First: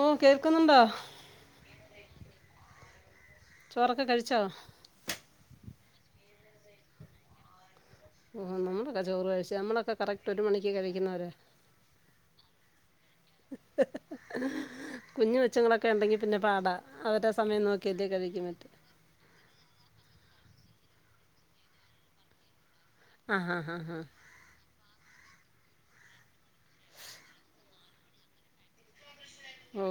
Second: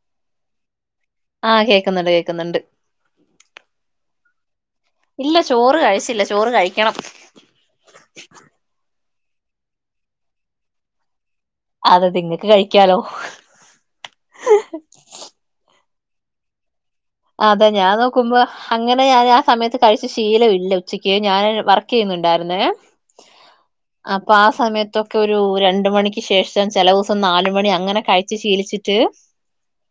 ഓ കേൾക്കുന്നുണ്ടോ ആഹ് കേൾക്കുന്നുണ്ട് കേൾക്കുന്നുണ്ട് ചോറൊക്കെ കഴിച്ചോ ഇല്ല ചോറ് കഴിച്ചില്ല ചോറ് കഴിക്കണം ആഹ് നമ്മളൊക്കെ ചോറ് കഴിച്ച് നമ്മളൊക്കെ കറക്റ്റ് ഒരു മണിക്ക് കഴിക്കുന്നവരാ അതെ നിങ്ങൾക്ക് കഴിക്കാലോ കുഞ്ഞുകൊച്ചുങ്ങളൊക്കെ ഉണ്ടെങ്കി പിന്നെ പാടാ അവരുടെ സമയം അതെ ഞാൻ നോക്കിയല്ലെ നോക്കുമ്പോ കഴിക്കാൻ പറ്റു അങ്ങനെ ഞാൻ ആഹ് സമയത്ത് കഴിച്ച് ശീലം ഇല്ല ഉച്ചക്ക് ഞാന് വർക്ക് ചെയ്യുന്നുണ്ടായിരുന്നെ ആഹ് ആഹ് ആഹ് അപ്പൊ ആഹ് സമയത്തൊക്കെ ഒരു രണ്ടു മണിക്ക് ശേഷം ചില ദിവസം നാലു മണി അങ്ങനെ കഴിച്ചു ശീലി ച്ചിട്ട് ഓ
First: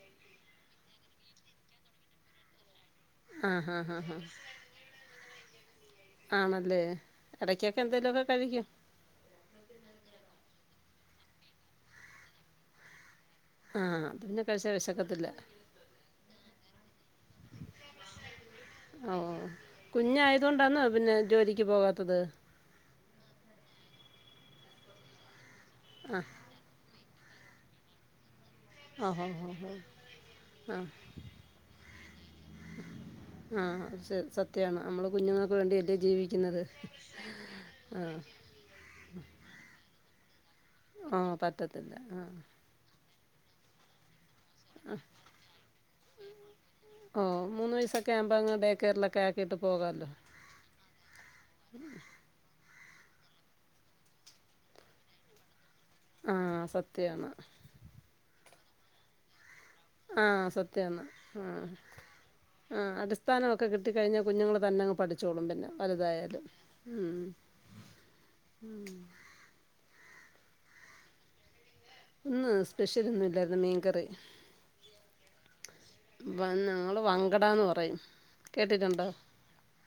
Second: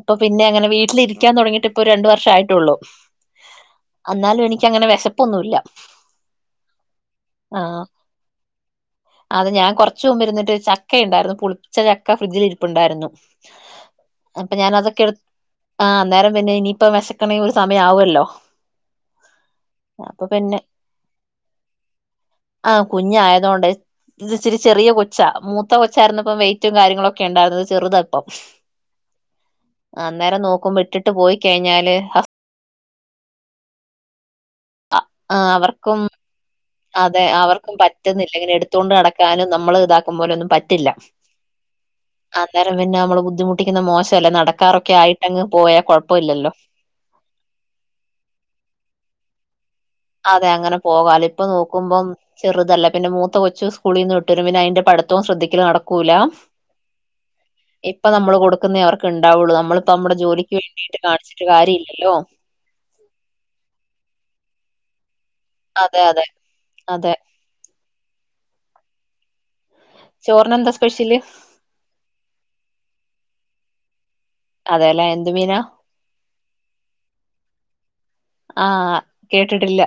ഇപ്പൊ പിന്നെ അങ്ങനെ വീ ട്ടില് ഇരിക്കാൻ തുടങ്ങയിട്ട് ഇപ്പോ രണ്ട് വർഷം ആയിട്ടുള്ളൂ ആഹ് ആഹ് ആഹ് അന്നാലും എനിക്കങ്ങനെ വിശപ്പൊന്നുമില്ല ആണല്ലേ ഇടക്കൊക്കെ ആഹ് എന്തേലുമൊക്കെ കഴിക്ക് അത് ഞാൻ കുറച്ചു മുമ്പ് ഇരുന്നിട്ട് ചക്ക ഉണ്ടായിരുന്നു പുളിപ്പിച്ച ചക്ക ഫ്രിഡ്ജിൽ ഇരിപ്പുണ്ടായിരുന്നു ആഹ് അത് പിന്നെ അപ്പൊ ഞാൻ കഴിച്ചാ അതൊക്കെ എടു വിശക്കത്തില്ല ആഹ് അന്നേരം പിന്നെ ഇനിയിപ്പോ വിശക്കണെങ്കിൽ ഒരു സമയം ആകുവല്ലോ ഓ ഓ കുഞ്ഞ് ആയതുകൊണ്ടാന്നോ പിന്നെ ജോലിക്ക് പോകാത്തത് ആഹ് കുഞ്ഞ് ആയത് കൊണ്ടാ ഇത് ഇച്ചിരി ചെറിയ കൊച്ചാ മൂത്ത കൊച്ച് ആയിരുന്നപ്പം വെയിറ്റ് മറ്റും കാര്യങ്ങളും ഒക്കെ ഉണ്ടായിരുന്നത് അത് ചെറുതാ ഇപ്പം ആഹ് ആഹ് ആഹ് അന്നേരം നോക്കുമ്പോ ഇട്ടിട്ട് പോയി കഴിഞ്ഞാല് ഹസ് ആഹ് ശെരി സ ത്യാണ് നമ്മള് ആഹ് കുഞ്ഞുങ്ങൾക്ക് വേണ്ടിയല്ലേ അവർക്കും ജീവിക്കുന്നത് അതെ അവർക്കും ആഹ് പറ്റുന്നില്ല ഇങ്ങനെ എടുത്തോണ്ട് നടക്കാനും നമ്മള് ഇതാക്കും പോലൊന്നും പറ്റില്ല ആ പറ്റത്തില്ല ആ അന്നരം പിന്നെ നമ്മള് ബുദ്ധിമുട്ടിക്കുന്ന മോശമല്ലെ നടക്കാറൊക്കെ ആ ആയിട്ട്ങ്ങ് പോയാൽ കുഴപ്പമില്ലല്ലോ ഓ മൂന്ന് വയസക്കെ ആകുമ്പോൾ അങ്ങ് ഡേകേയറിലൊക്കെ ആക്കിയിട്ട് പോകാല്ലോ അതെ അങ്ങനെ പോകാല്ലോ ഇപ്പൊ നോക്കുമ്പം ചെറുതല്ല പിന്നെ മൂത്ത കൊച്ചു സ്കൂളിൽ നിന്ന് വിട്ട് വരുമ്പോ പിന്നെ അയ്ന്റെ പഠിത്തവും ശ്രദ്ധിക്കല് നടക്കു ക്കൂല ആ സത്യമാണ് ഇപ്പ നമ്മൾ കൊടുക്കുന്ന അവർക്ക് ഉണ്ടാവുള്ളൂ നമ്മള് ഇപ്പം നമ്മുടെ ആ ജോലിക്ക് വേണ്ടിയിട്ട് കാണിച്ചിട്ട് കാര്യല്ലല്ലോ ആഹ് അടിസ്ഥാനമക്കെ കിട്ടി കഴിഞ്ഞാ കുഞ്ഞുങ്ങള് തന്നെങ് പഠിച്ചോളും പിന്നെ അതെ അതെ വലുതായാല് അതെ ഉം ഉം ചോറിനെന്താ സ്പെഷ്യല് ഇന്ന് സ്പെഷ്യൽ ഒന്നും ഇല്ലായിരുന്നു മീൻകറി അതെല്ലെ എന്ത് മീനാ ഞങ്ങള് വങ്കടന്ന് പറയും ആഹ് കേട്ടിട്ടുണ്ടോ കേട്ടിട്ടില്ല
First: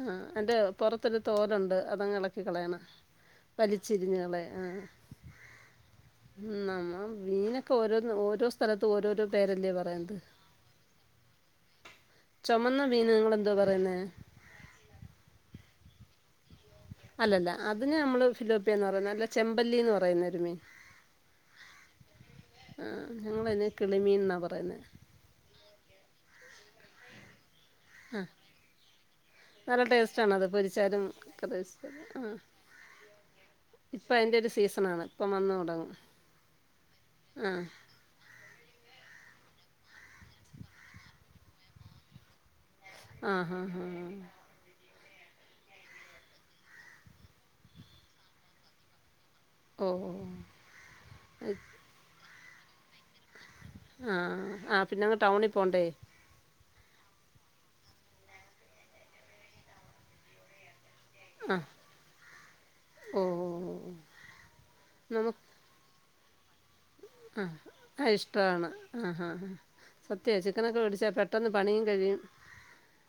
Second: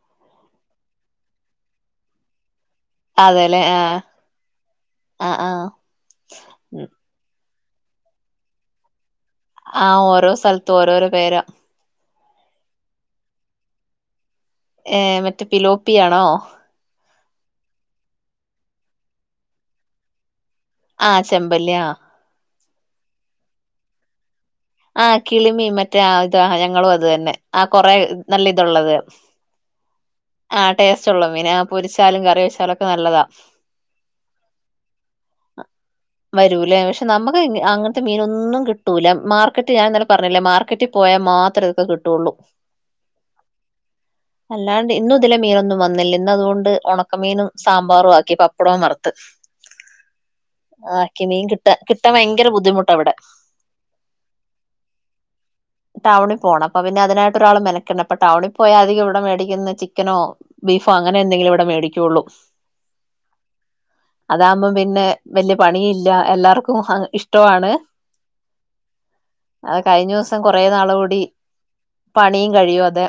ആഹ് അന്റെ പുറത്തരു തോലുണ്ട് അതങ്ങ് ഇളക്കി കളയണം അതെല്ലെ ആഹ് വലിച്ചിരിഞ്ഞുകളെയ് ആഹ് ആഹ് ആഹ് ഉം നമ്മ മീനൊക്കെ ഓരോ ഓരോ സ്ഥലത്ത് ഓരോരോ പേരല്ലേ ആഹ് പറയുന്നത് ഓരോ സ്ഥലത്തും ഓരോരോ പേരാ ചുമന്ന മീനങ്ങൾ എന്താ പറയുന്നേ ഏ മറ്റേ പിലോപ്പിയാണോ അല്ലല്ല അതിന് നമ്മള് ഫിലോപ്പിയന്ന് പറയുന്ന അല്ല ചെമ്പല്ലിന്ന് പറയുന്നൊ ഒരു മീൻ ആഹ് ചെമ്പല്ലി ആഹ് ആഹ് ഞങ്ങളതിനെ കിളിമീൻ ന്നാ പറയുന്നെ.. ആഹ് കിളിമിൻ മറ്റേ ഇതാ ഞങ്ങളും അത് തന്നെ ആ കൊറെ ആ നല്ല ഇതുള്ളത്.. നല്ല ടേസ്റ്റാണത് ആഹ് പൊരിച്ചാലും ടേസ്റ്റ് ഉള്ളൂ മീന് കറി അ വെച്ചാലും പൊരിച്ചാലും കറി വെച്ചാലൊക്കെ നല്ലതാ.. ഇപ്പൊ അയിന്റെ ഒരു സീസൺ ആണ് ഇപ്പ വന്ന് തുടങ്ങും ആഹ് ത്തെ മീനൊന്നും കിട്ടൂല്ല മാർക്കറ്റ് ഞൻന്നെലെ പറഞ്ഞില്ലെ മാർക്കറ്റിൽ പോയാൽ മാത്ര ഇതൊക്കെ കിട്ടുള്ളൂ.. ആഹ് ആഹ് ആഹ്.. അല്ലാണ്ട് ഇന്നും ഇതിലെ മീനൊന്നും വന്നില്ല ഇന്ന് അതുകൊണ്ട് ഉണക്കമീനും സാമ്പാറും ആക്കി പപ്പടവും വറ്ത്ത്.. ഓ ഓ ആക്കി മീൻ കിട്ട കിട്ടാൻ ഭയങ്കര ബുദ്ധിമുട്ട ഇവിടെ ആഹ് ആ പിന്നെ അങ്ങ് ടൗണിൽ പോണ്ടെ ടൗണിൽ പോകണം അപ്പൊ പിന്നെ അതിനായിട്ടൊ ഒരാൾ മെനക്കെണ്ടണ്ണം അപ്പ ടൗണിൽ പോയാ അധികം ഇവിടെ മേടിക്കുന്ന ചിക്കനോ.. ബീഫോ അങ്ങനെ എന്തെങ്കിലും ആഹ് ഇവിടെ മേടിക്കെള്ളൂ.. ഓ അതാകുമ്പോം പിന്നെ നമുക്ക് വല്യ പണി ഇല്ല എല്ലാർക്കും ഇഷ്ടവാണ് ആഹ് ഇഷ്ടവാണ് ആഹാ അത് കഴിഞ്ഞ ദിവസം കൊറെ നാള് കൂടി പണിയും കഴിയും പണിയും കഴിയും അതെ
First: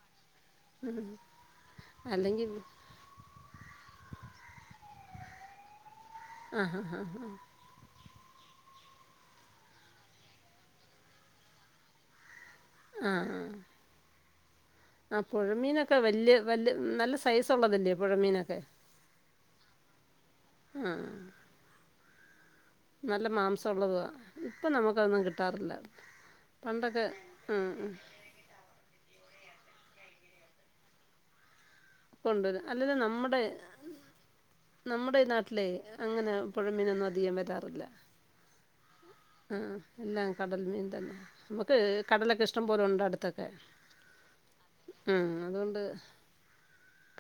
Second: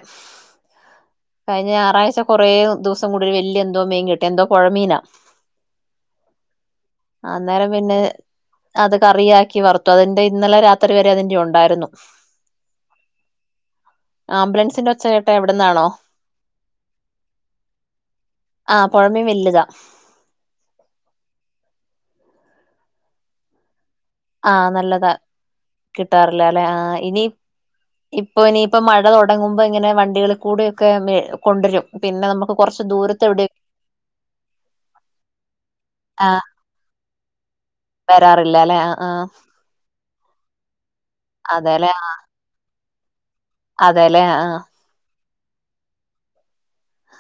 കഴിഞ്ഞ ഞായറാഴ്ച അല്ലെങ്കിൽ കുറെ ദിവസം കൂടി ഒരു വല്യ എന്തോ മിൻ കിട്ടി എന്തോ പുഴമീനാ ആഹ ഹാഹ് ആഹ് അന്നേരം പിന്നെ അത് കറിയാക്കി വറത്തു അതിന്റെ ഇന്നലെ രാ ത്രി വരെ അതിന്റെ ഉണ്ടായിരുന്നു.. ആഹ് ആഹ് ആംബുലൻസിന്റെ ഒച്ച ആഹ് കേട്ട എവിടെ നിന്നാണോ പുഴമീനൊക്കെ വല്യ വല്യ നല്ല സൈസ് ഉള്ളതല്ലേ പൊഴമീനൊക്കെ മീൻ വല്യതാ ആഹ് നല്ല മാംസം ഉള്ളതാ ആ ഇപ്പം നല്ലതാ നമുക്കതൊന്നും കിട്ടാറില്ല കിട്ടാറില്ല അല്ലെ ആ പണ്ടൊക്കെ ഇനി ആഹ് ആഹ് ഇപ്പൊ ഇനിയിപ്പോ മഴ തുടങ്ങുമ്പോ ഇങ്ങനെ വണ്ടികളിൽ കൂടെക്കെ കൊണ്ടരും പിന്നെ നമുക്ക് കൊണ്ടുവരും കൊറച്ച് അല്ലാ ദൂരത്ത് നമ്മുടെ എവിടെ നമ്മുടെ നാട്ടിലെ അങ്ങനെ പുഴ മീനൊന്നും അധികം വരാറില്ല.. വരാറില്ല അല്ലെ ആഹ് ആഹ്.. ആഹ് എല്ലാം കടൽ മീൻ തന്നെ നമ്മുക്ക് അതെല്ലേ കടലൊക്കെ ഇഷ്ടം പോലെ ഉണ്ട് അടുത്തൊക്കെ.. അതെല്ലേ ആഹ്.. ആഹ് അതുകൊണ്ട്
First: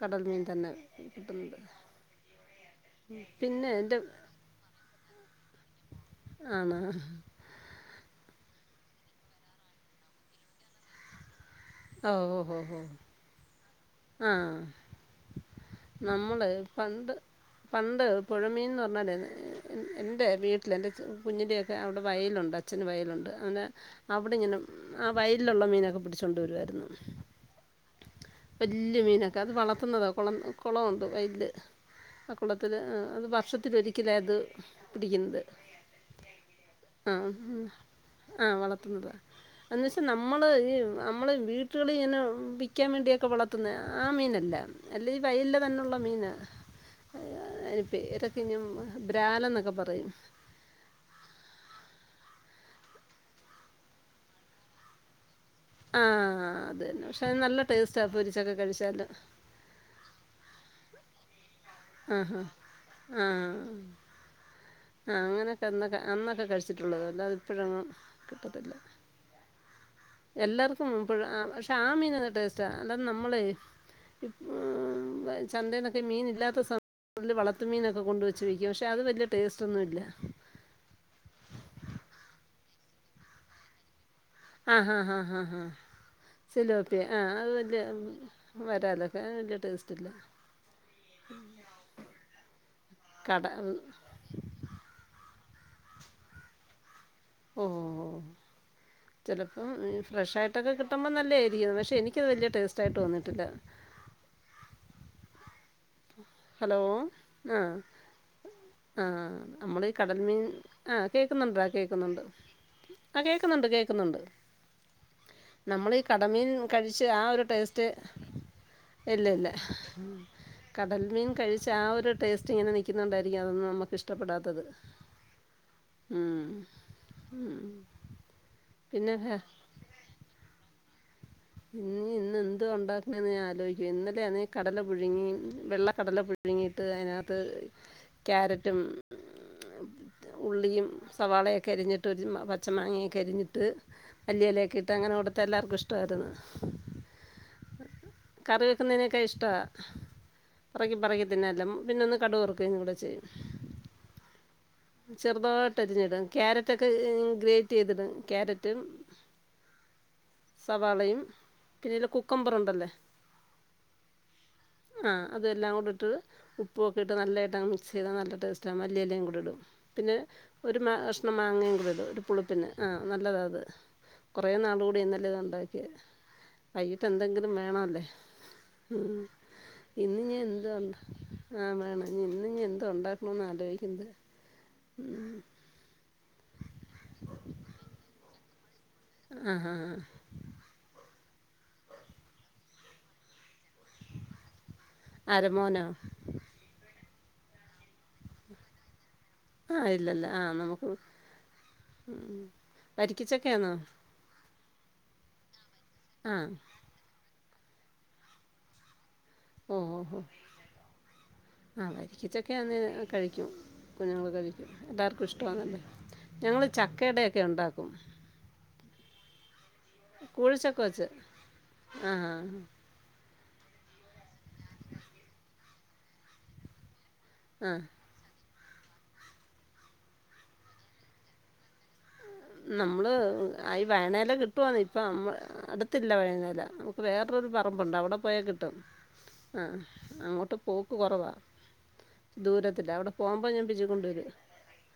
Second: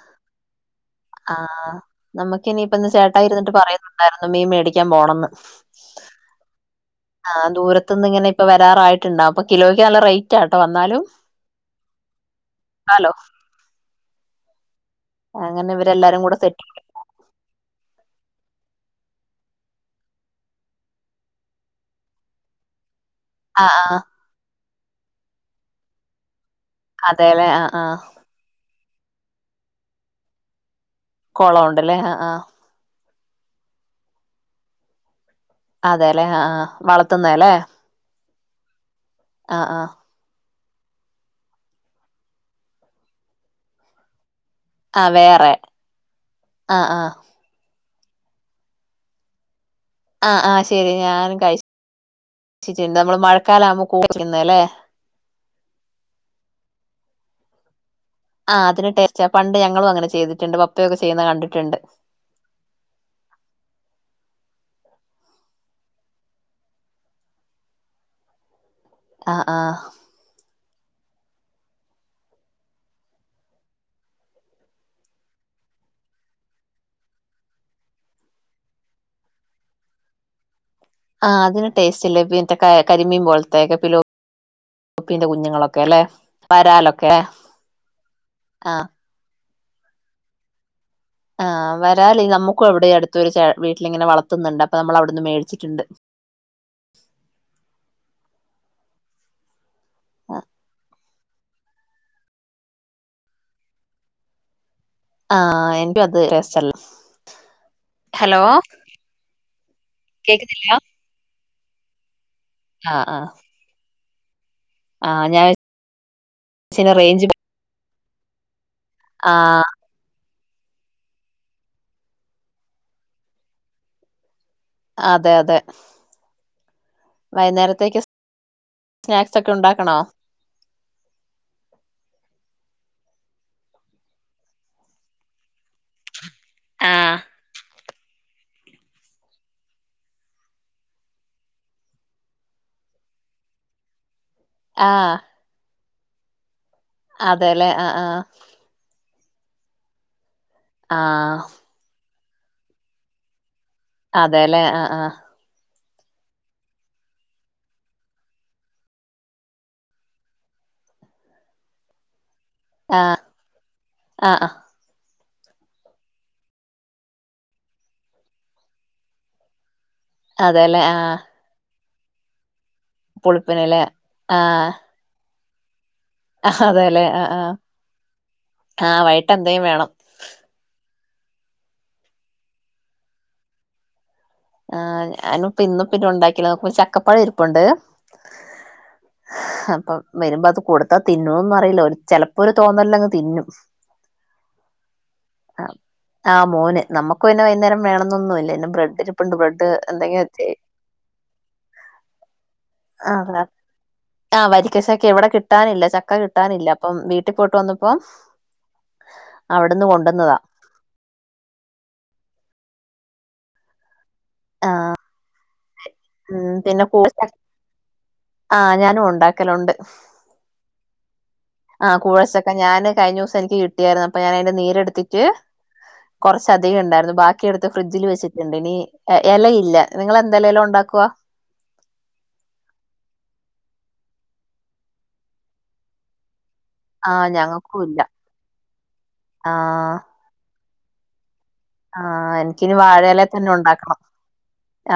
കടൽ മീൻ തന്നെ.. കിട്ടുന്നുണ്ട് ആഹ് നമ്മുക്കിനിയിപ്പ ഇന്ന് ചേട്ടായി ഇരുന്നിട്ട് പിന്നെ എൻ്റെ പറയുന്നുണ്ടായിരുന്നു മീൻ മേടിക്കാൻ പോണന്ന്.. ആണ.. ആഹ് ദൂരത്ത് നിന്ന് ഇങ്ങനെ ഇപ്പ വരാറായിട്ടുണ്ടാവും അപ്പൊ കിലോയ്ക്ക് നല്ല റേറ്റാട്ടോ വന്നാലും.. ഓ ഓ ഓ ഓ.. ഹലോ ആഹ് അങ്ങനെ ഇവരെല്ലാരും കൂടെ നമ്മള് സെറ്റ് പണ്ട്.. പണ്ട് പുഴമീൻന്ന് പറഞ്ഞാല്.. എൻ്റെ വീട്ടിൽ എൻ്റെ കുഞ്ഞിലെക്കെ അവിടെ വയലുണ്ട് അച്ഛന് വയലുണ്ട്.. അങ്ങനെ ആഹ് ആഹ് അവിടെ ഇങ്ങനെ ആ വയലിലുള്ള മീനൊക്കെ പിടിച്ചൊണ്ട് വരുവായിരുന്നു.. അതെല്ലേ ആഹ് ആഹ്.. വല്യ മീനൊക്കെ അത് വളർത്തുന്നതാ കുളം കുളം ഉണ്ട് വയലില് കൊളം ഉണ്ടല്ലേ ആഹ് ആ ആഹ് കുളത്തി.. ത്തില് അത് വർഷത്തിൽ ഒരിക്കല അത് പിടിക്കുന്നത്.. അതെല്ലെ ആഹ് വളർത്തുന്ന ല്ലേ.. ആഹ് വളർത്തുന്നതാ എന്ന് ആഹ് വെച്ച് നമ്മ.. നമ്മള് ഈ നമ്മള് വീട്ടുകളിൽ ഇങ്ങനെ വിക്കാൻ വേണ്ടിയൊക്കെ വളർത്തുന്ന ആ മീനല്ല.. ആഹ് അല്ലേ ഈ വേറെ വയലിൽ തന്നെയുള്ള മീനാ.. ആഹ് ആഹ് അതിന്റെ പേര് [unintelligible] ബ്രാല് ന്നൊക്കെ പറയും.. ആഹ് ആഹ് ശരി ഞാനും കഴി കഴിച്ചിട്ടിണ്ട് നമ്മള് മഴക്കാലം ആവുമ്പോ [unintelligible] ആഹ് അതന്നെ പക്ഷെ അത് നല്ല ടേസ്റ്റാ പൊരി ആഹ് അതൊരു ടേസ്റ്റാ പണ്ട് ഞങ്ങളും അങ്ങനെ ചെയ്തിട്ടുണ്ട് പപ്പയൊക്കെ ചെയ്യുന്നത് കണ്ടിട്ടുണ്ട് ആഹ് ആഹ് ആഹ് ആഹ് അങ്ങനെയൊക്കെ ഉള്ള അന്നൊക്കെ കഴിച്ചിട്ടുണ്ട് അല്ലാതെ ഇപ്പോഴൊന്നും കിട്ടത്തില്ല ആഹ് ആഹ് എല്ലാർക്കുംപ്പഴ ആഹ് പക്ഷെ ആ മീന് നല്ല ടേസ്റ്റാ അല്ലാതെ നമ്മളേയ് ഇപ്പൊ ചന്തേന്നൊക്കെ മീൻ ഇല്ലാത്ത സമയ [unintelligible] വളത്ത് മീനൊക്കെ കൊണ്ട് വെച്ച് വിക്കും പക്ഷെ അത് വല്ല്യ ടേസ്റ്റ് ഒന്നുല്ല ആഹ് അതിന് ടേസ്റ്റ് ഇല്ല പിന്നെ കരി കരിമീൻ പോലത്തേക്കെ പിലോ ആഹ് ആഹ് ആഹ് ആഹ് സിലോപ്പിയ വരാലൊക്കെ ആഹ് അത് വല്ല്യ ആ വരാൽ അത്രയും വല്ല്യ ടേസ്റ്റ് ഇല്ല ആഹ് വരാല് നമ്മുക്ക് ഇവിടെ അടുത്തൊരു ചേ കട വീട്ടിലിങ്ങനെ വളത്തുന്നുണ്ട് അപ്പൊ നമ്മൾ അവിടെന്ന് മേടിച്ചിട്ടുണ്ട് ഓ ചിലപ്പം ഫ്രഷായിട്ടൊക്കെ കിട്ടുമ്പം നല്ല ആയിരിക്കും പക്ഷെ എനി ക്കത് വല്ല്യേ ടേസ്റ്റായിട്ട് തോന്നിട്ടില്ല ആഹ് [unintelligible] ഹലോ ആഹ് ആഹ് നമ്മളീ കടൽമീൻ കേക്കുന്നില്ല ആഹ് കേൾക്കുന്നുണ്ടോ കേക്കുന്നുണ്ട് ആ ആ ആഹ് കേക്കുന്നുണ്ട് കേക്കുന്നുണ്ട് ആ ഞാൻ നമ്മളീ കടമീൻ വിചാരിച്ച് കഴിച്ച് ആ റേഞ്ച് ഒരു ടേസ്റ്റ് ആ ഇല്ലില്ല കടൽമീൻ കഴിച്ച് ആ ഒരു ടേസ്റ്റ് ഇങ്ങനെ നിക്കുന്നോണ്ടായിരിക്കും അതൊന്നും നമ്മുക്ക് ഇഷ്ടപ്പെടാത്തത് അതെ അതെ ഉം ഉം വൈകുന്നേരത്തേക്ക് സ്നാക്സ് ഒക്കെ ഉണ്ടാക്ക് ക്കണോ [inaudible] ഇനി ഇന്ന് എന്തോ ഒണ്ടാക്കണെന്ന് ഞാൻ ആലോയ്ക്കേന്ന് ഇന്നലെ ആണേ ഈ കടല പുഴുങ്ങി വെള്ള കടല പുഴു പുഴുങ്ങിട്ട് ആ അയ്നകത്ത് ക്യാരറ്റും ഉള്ളിയും സവാളയൊക്കെ അരിഞ്ഞിട്ട് ഒരു പച്ച മാങ്ങയൊക്കെ അരിഞ്ഞിട്ട് ആ മല്ലിഇലയോക്കെട്ട് അങ്ങനെ കൊടുത്ത എല്ലാർക്കും ഇഷ്ട്ടാത് അതേലെ ആഹ് ആഹ് [unintelligible] ക്കെ ഇഷ്ട്ടാ പെറക്കി പെറക്കി ആ തിന്നാലും പിന്നൊന്ന് കടു വറക്കെയ് കൂടെ ചെയ്യും അതേലേ ആഹ് ആഹ് [unintelligible] ക്യാരറ്റൊക്കെ ഗ്രേറ്റ് ച്ചെയ്തിടും ക്യാരറ്റും സവാളയും പിന്നെയില് കുക്കമ്പറുണ്ടല്ലേ ആഹ് ആഹ് ആഹ് ആഹ് അതെല്ലാ കൂടെ ഇട്ട് ഉപ്പ് ഒക്കെ ഇട്ട് നല്ലായിട്ടാണ് മിക്സീതാ നല്ല ടേസ്റ്റാകും മല്ലിയെലേം കൂടി ഇടും പിന്നെ ഒരു അതേല്ലേ മാ ആഹ് കഷ്ണം മാങ്ങയും കൂടെ ഇടും ഒരു പുളിപ്പിന് ആഹ് നല്ലതാ അത് പുളിപ്പിനല്ലേ കൊറേ ആഹ് നാൾ കൂടി ഇന്നലെ അത് ഉണ്ടാക്കിയെ അതേല്ലേ ആഹ് വൈകീട്ടന്തെങ്കിലും ആഹ് വേണോലൊ ആഹ് ഉം വൈകിട്ട് എന്തേലും വേണം ഇന്ന് എന്തോണ്ടാക്കാ [unintelligible] ഇനി ഇന്ന് എന്തോണ്ടാക്കണന്നാ ആലോയ്ക്ക്ണത് ആഹ് ഞാനും ഇപ്പൊ ഇന്നു പിന്നെന്നുണ്ടാക്കീല നോക്കുമ്പോരു ചക്കപ്പഴം ഇരിപ്പുണ്ട് ആഹ് ആഹ് അപ്പൊ ആഹ് വരുമ്പോ അത് കൊടുത്താ തിന്നോന്നറീല ഒര് ചെലപ്പോ ഒരു തോന്നലിനങ്ങ് തിന്നും ആര് മോനോ ആഹ് മോന് നമുക്ക് പിന്നെ വൈന്നേരം വേണംന്നൊന്നുല്ല പിന്നെ ബ്രെഡ് പ്പുണ്ട് ബ്രെഡ് ആഹ് ഇല്ലല്ല എന്തെങ്കിചെയ്തി ആഹ് നമുക്ക് ആ വരിക്കച്ചക്കയാന്നോ ആഹ് വരിക്കചക്കെ ഇവിടെ കിട്ടാനില്ല ചക്ക ആഹ് കിട്ടാനില്ല അപ്പം വീട്ടി പോയിട്ട് വന്നപ്പോ ഉം അവിടുന്ന് ഉം ഉം കൊണ്ടുവന്നതാ ആഹ് വരിക്കച്ചക്കയ്ന്നേൽ കഴിക്കും കുഞ്ഞുങ്ങൾ കഴിക്കും എല്ലാർക്കും ഇഷ്ട്ടാന്നല്ലോ ഉം ഞങ്ങൾ പിന്നെ ചക്കടയൊക്കെ ഉണ്ടാക്കും ആഹ് ഞാനും ഉണ്ടാക്കലുണ്ട് കൂഴച്ചക്ക വെച്ച് ആഹ് ആ കൂഴച്ചൊക്കെ ഞാന് കഴിഞ്ഞ ദിവസം എനിക്ക് കിട്ടിയായിരുന്നു അപ്പൊ ഞാൻ അതിന്റെ നീരെടുത്തിട്ട് കൊറച്ച് അധികം ഉണ്ടായിരുന്നു ബാക്കി ക്കിയുണ്ട് ആ ഫ്രിഡ്ജിൽ വെച്ചിട്ടുണ്ട് ഇനി ഇലയില്ല നിങ്ങള് എന്ത് ഇലയിലാ ഉണ്ടാക്കുവ നമ്മള് ഈ വാഴനി ഇല കിട്ടുവാന്ന് ഇപ്പം അടുത്തില്ല വാഴ ഇല ആഹ് വേറെരു ഞങ്ങൾക്കും പറമ്പുണ്ട് ഇല്ല അവിടെ പോയകിട്ടും ആ ആഹ് അങ്ങോട്ട് പോക്ക് കുറവാ ആഹ് എനിക്കിനി ദൂരത്തില്ല അവിടെ വാഴയില പോകുമ്പോ തന്നെ ഞാൻ പിച്ചി ഉണ്ടാക്കണം കൊണ്ടുവരും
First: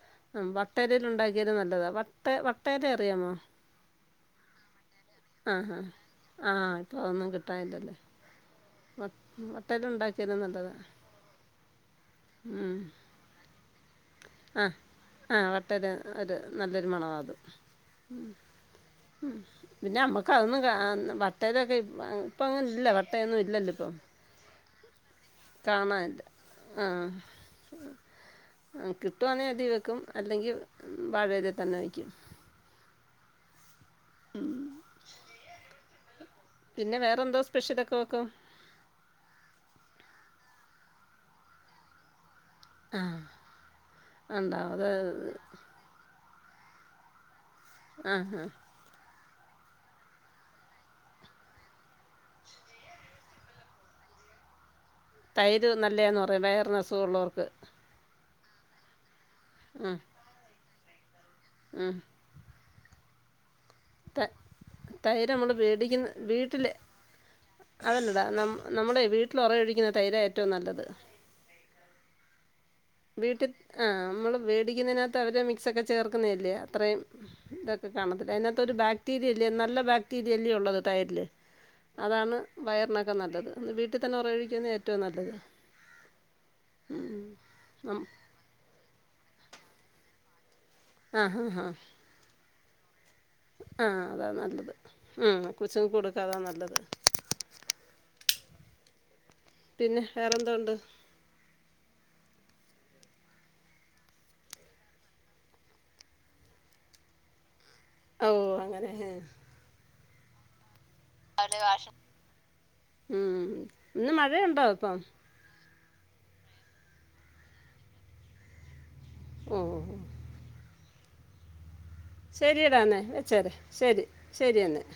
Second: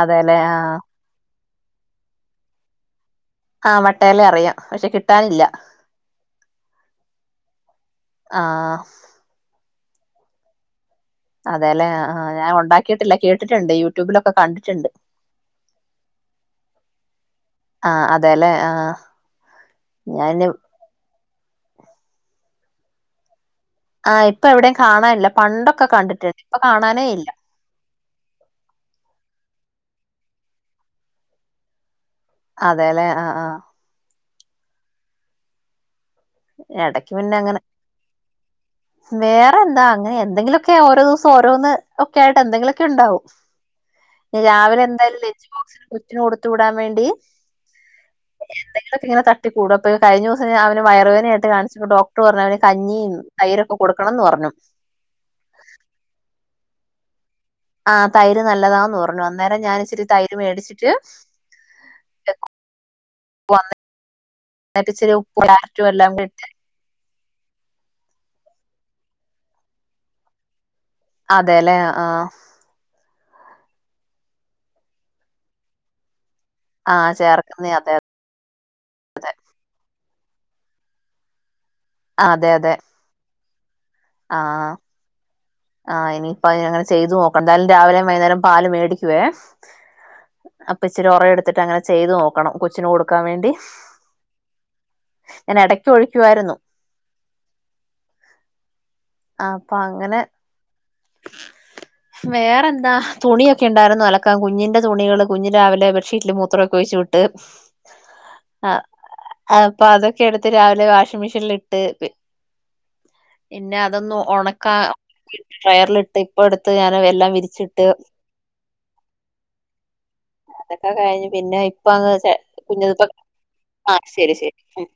അതെല്ലേ ഉം വട്ട ആഹ് ഉണ്ടാക്കിയാലും നല്ലതാ വട്ട വട്ടേ ഇല അറിയാമോ ആഹ് വട്ടയില അറിയാം പക്ഷെ കിട്ടാനില്ല ആഹ് ആഹ് ആ ഇപ്പൊ ഒന്നും കിട്ടാനില്ലാല്ലേ ആഹ് വട്ടെല് ഉണ്ടാക്കിയത് നല്ലതാണ് അതെല്ലേ ആഹ് ഞാൻ ഉം. ഉണ്ടാക്കിയിട്ടില്ല കേട്ടിട്ടുണ്ട് യൂട്യൂബിലൊക്കെ കണ്ടിട്ടുണ്ട് ആഹ് വട്ട ഇല ഒരു നല്ലൊരു മണവാ അത് ആഹ് ഉം അതെല്ലെ ആഹ് ഉം പിന്നെ നമ്മുക്ക് ഞാന് അതൊന്നും ക്കാ വട്ടയിലൊക്കെ ഇപ്പൊ ഇപ്പ അങ്ങന ഇല്ല വട്ടയൊന്നും ഇല്ലല്ലോ ഇപ്പം ആ ഇപ്പൊ എവിടെ കാണാനില്ല പണ്ടൊക്കെ കാണാനില്ല കണ്ടിട്ടുണ്ട് ഇപ്പൊ ആ കാണാനേ ഇല്ല ആ കിട്ടുവാന്നെ അതി വെക്കും അല്ലെങ്കിൽ വാഴ ഇലതിൽ തന്നെ വയ്ക്കും അതെല്ലേ ആഹ് ആഹ് ഉം പിന്നെ ഇടക്ക് വേറെന്തോ അങ്ങനെ സ്പെഷ്യൽൊക്കെ വെക്കും വേറെ എന്താ അങ്ങനെ എന്തെങ്കിലൊക്കെ ഓരോ ദിവസം ഓരോന്ന് ഒക്കെ ആയിട്ട് എന്തെങ്കിലും ക്കെ ആ ഉണ്ടാവും ഉണ്ടാവും രാവിലെ അത് എന്തായാലും ലെഞ്ച് ബോക്സിന് [inaudible] ന് കൊടുത്തു വിടാൻ വേണ്ടി ആഹ് ആഹ്. എന്തെങ്കിലൊക്കെ ഇങ്ങനെ തട്ടി കൂട [unintelligible] അപ്പത് കഴിഞ്ഞ വ്സം ഞാ വയറ് വേ നേര്ത്തെ കാണിച്ചപ്പം ഡോക്ടർ പറഞ്ഞു. അവന് കഞ്ഞിം തൈരൊക്കെ കൊടുക്കണംന്ന് പറഞ്ഞു. തൈര് നല്ലേന്ന് പറയും വയർനെസ്സ് ഉള്ളോർക്ക്. ആഹ് തൈര് നല്ലതാന്ന് പറഞ്ഞു. അന്നേരം ഞാൻ ഇച്ചിരി തൈര് മേടിച്ചിട്ട്. ഉം. വന്ന് ത തൈര് നമ്മള് വേടിക്കുന്ന എല്ലാം കൂടി ഇട്ട് വീട്ടിലെ. അതെല്ലടാ ന നമ്മുടെ വീട്ടില ഒറഴിക്കുന്ന തൈരാ ഏറ്റവും നല്ലത്. അതെല്ലെ ആഹ്. വീട്ടി ആഹ് നമ്മള് വേടിക്കുന്നതിനകത്ത് അവരെ മിക് സൊക്കെ ചേർക്കുന്നില്ലെ അത്. ആ അത്രയും ചേർക്കുന്നേ ഇതൊക്കെ അതെ കാണത് അതിനകത്ത് ഒരു ബാക്ടീരിയ ഇല്ലെ. നല്ല ബാക്ടീരിയ അല്യെ ഉള്ളത്. ടയറ്ൽ അതാണ് അതെ അതെ വയറിന ക്കെ നല്ലത്. വീട്ടിൽ തന്നെ ആ ഉറഴിക്കുന്നത് ഏറ്റവും നല്ലത് ഉം. ഇപ്പം എന്തായാലും രാവിലെം വൈകുന്നേരം പാല് മേടിക്ക്യെ അപ്പൊ ഇച്ചിരി ആ ഒറ ഹാ ഇടുത്തിട്ട് ഹാ അങ്ങനെ ചെയ്തു നോക്കണം. കൊച്ചിന് കൊടുക്കാൻ വേണ്ടി ആ അതാ നല്ലത് ഉം ഞാൻ ഇടയ്ക്ക് കൊച്ചുങ്ങൾക്ക് കൊടുക്കാതാ ഒഴിക്കുവായിരുന്നു നല്ലത്. ആ അപ്പൊ പിന്നെ അങ്ങനെ വേറെന്തോണ്ട് വേറെ എന്താ തുണിയൊക്കെ ഉണ്ടായിരുന്നു അലക്കാം കുഞ്ഞിന്റെ തുണികള് കുഞ്ഞിന്റെ രാവിലെ ബ്രഷ്ബെഡ്ഷീറ്റ്ല് മൂത്രമൊക്കെ വെച്ച്ു വിട്ട് ഓ ആ അങ്ങനെ അപ്പൊ അതൊക്കെ ഇടുത്ത് രാവിലെ വാഷിംഗ് മെഷീനിൽ ഇട്ട്. ഉം പിന്നെ ഇന്ന് അതൊന്ന് മഴയുണ്ടോ ഒണക്കാ ഇപ്പം ഡ്രയറൽ ഇട്ട് ഇപ്പ എടുത്ത് ഞാൻ എല്ലാം വിരിച്ചിട്ട് ഓ ഓഓ അതൊക്കെ കഴിഞ്ഞു പിന്നെ ഇപ്പ അങ് ശരിയെടാ എന്നേ കുഞ്ഞപ്പ വെച്ചേരെ ആ ശരി ശരി എന്നേ [unintelligible] [unintelligible] [unintelligible]